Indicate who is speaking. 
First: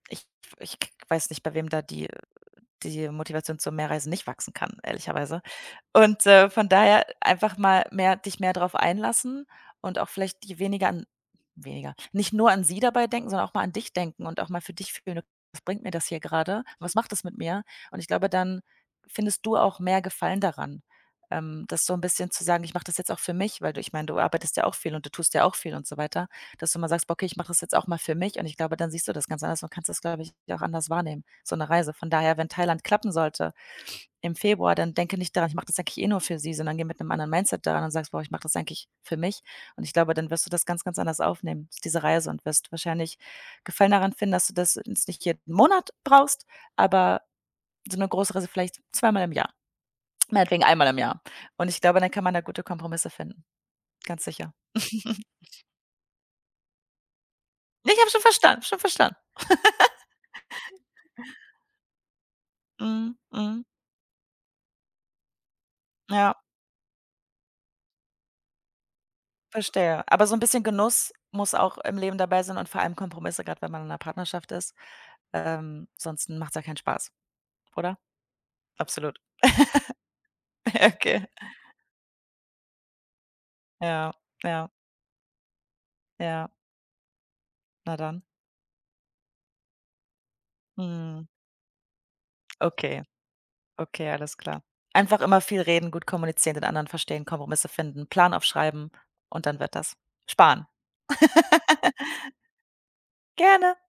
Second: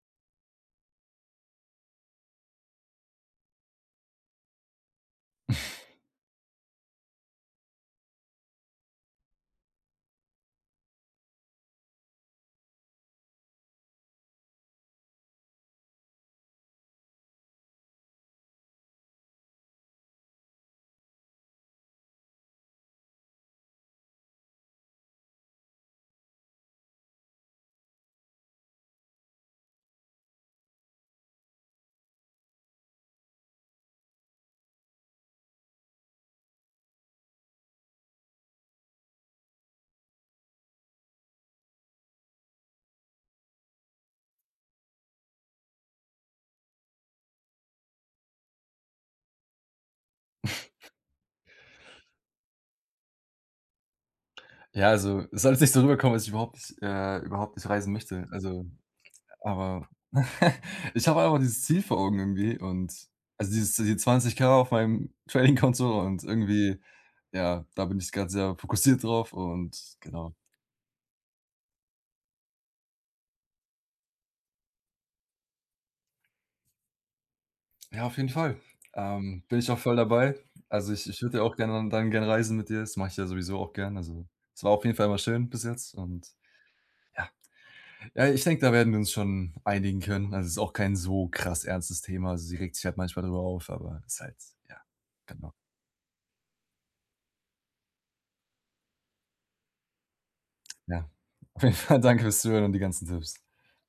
Speaker 1: Ich ich k weiß nicht, bei wem da die äh, die Motivation zum Mehr-Reisen nicht wachsen kann, ehrlicherweise und, äh, von daher einfach mal mehr dich mehr drauf einlassen und auch vielleicht dir weniger an weniger nicht nur an sie dabei denken, sondern auch mal an dich denken und auch mal für dich fühlen: „Was bringt mir das hier grade? Was macht das mit mir?” und ich glaube, dann findest du auch mehr Gefallen daran, ähm, das so 'n bisschen zu sagen: „Ich mache das jetzt auch für mich”, weil du ich meine, du arbeitest ja auch viel und du tust ja auch viel und so weiter, dass du mal sagst: „Boah, okay, ich mache das jetzt auch mal für mich“ und ich glaube, dann siehst du das ganz anders und kannst das, glaube ich, ja auch anders wahrnehmen, so 'ne Reise. Von daher, wenn Thailand klappen sollte im Februar, dann denke nicht daran: „Ich mache das eigentlich eh nur für sie“, sondern gehe mit anderen Mindset daran und sage: „Boah, ich mache das eigentlich für mich.“ und ich glaube, dann wirst du das ganz, ganz anders aufnehmen, diese Reise, und wirst wahrscheinlich Gefallen daran finden, dass du das jetzt nicht jeden Monat brauchst, aber so 'ne Großreise vielleicht zweimal im Jahr, meinetwegen einmal im Jahr, und ich glaube, dann kann man da gute Kompromisse finden, ganz sicher.
Speaker 2: Ja, also es soll jetzt nicht so rüberkommen, dass ich überhaupt nicht äh, überhaupt nicht
Speaker 1: Ne,
Speaker 2: reisen
Speaker 1: ich habe es schon
Speaker 2: möchte,
Speaker 1: verstanden,
Speaker 2: also,
Speaker 1: schon verstanden.
Speaker 2: aber ich habe einfach dieses Ziel vor Augen irgendwie und
Speaker 1: Mhm,
Speaker 2: also
Speaker 1: mhm.
Speaker 2: dieses so die 20.000 auf meinem Tradingkonto und
Speaker 1: Ja,
Speaker 2: irgendwie, ja, da bin ich grad sehr fokussiert drauf und
Speaker 1: Verstehe. Aber so
Speaker 2: genau.
Speaker 1: 'n bisschen Genuss muss auch im Leben dabei sein und vor allem Kompromisse, grad wenn man in 'ner Partnerschaft ist. Ähm, ansonsten macht's ja keinen Spaß, oder?
Speaker 2: Ja, auf jeden Fall,
Speaker 1: Absolut.
Speaker 2: ähm, bin ich auch voll dabei, also, ich ich
Speaker 1: Okay.
Speaker 2: würde ja auch gerne dann gerne reisen mit ihr, das mach ich ja sowieso auch gern,
Speaker 1: Ja,
Speaker 2: also, es
Speaker 1: ja,
Speaker 2: war auf jeden Fall immer schön bis jetzt und
Speaker 1: Ja.
Speaker 2: ja,
Speaker 1: Na dann.
Speaker 2: ja, ich denke, da werden wir uns schon einigen können, also, es ist auch kein so
Speaker 1: Mhm.
Speaker 2: krass ernstes Thema. Sie regt sich halt
Speaker 1: Okay,
Speaker 2: manchmal darüber auf, aber
Speaker 1: okay,
Speaker 2: ist halt
Speaker 1: alles klar.
Speaker 2: ja,
Speaker 1: Einfach immer
Speaker 2: genau.
Speaker 1: viel reden, gut kommunizieren, den anderen verstehen, Kompromisse finden, Plan aufschreiben und dann wird das Sparen.
Speaker 2: Ja, auf jeden Fall danke fürs Zuhören und die ganzen Tipps.
Speaker 1: Gerne.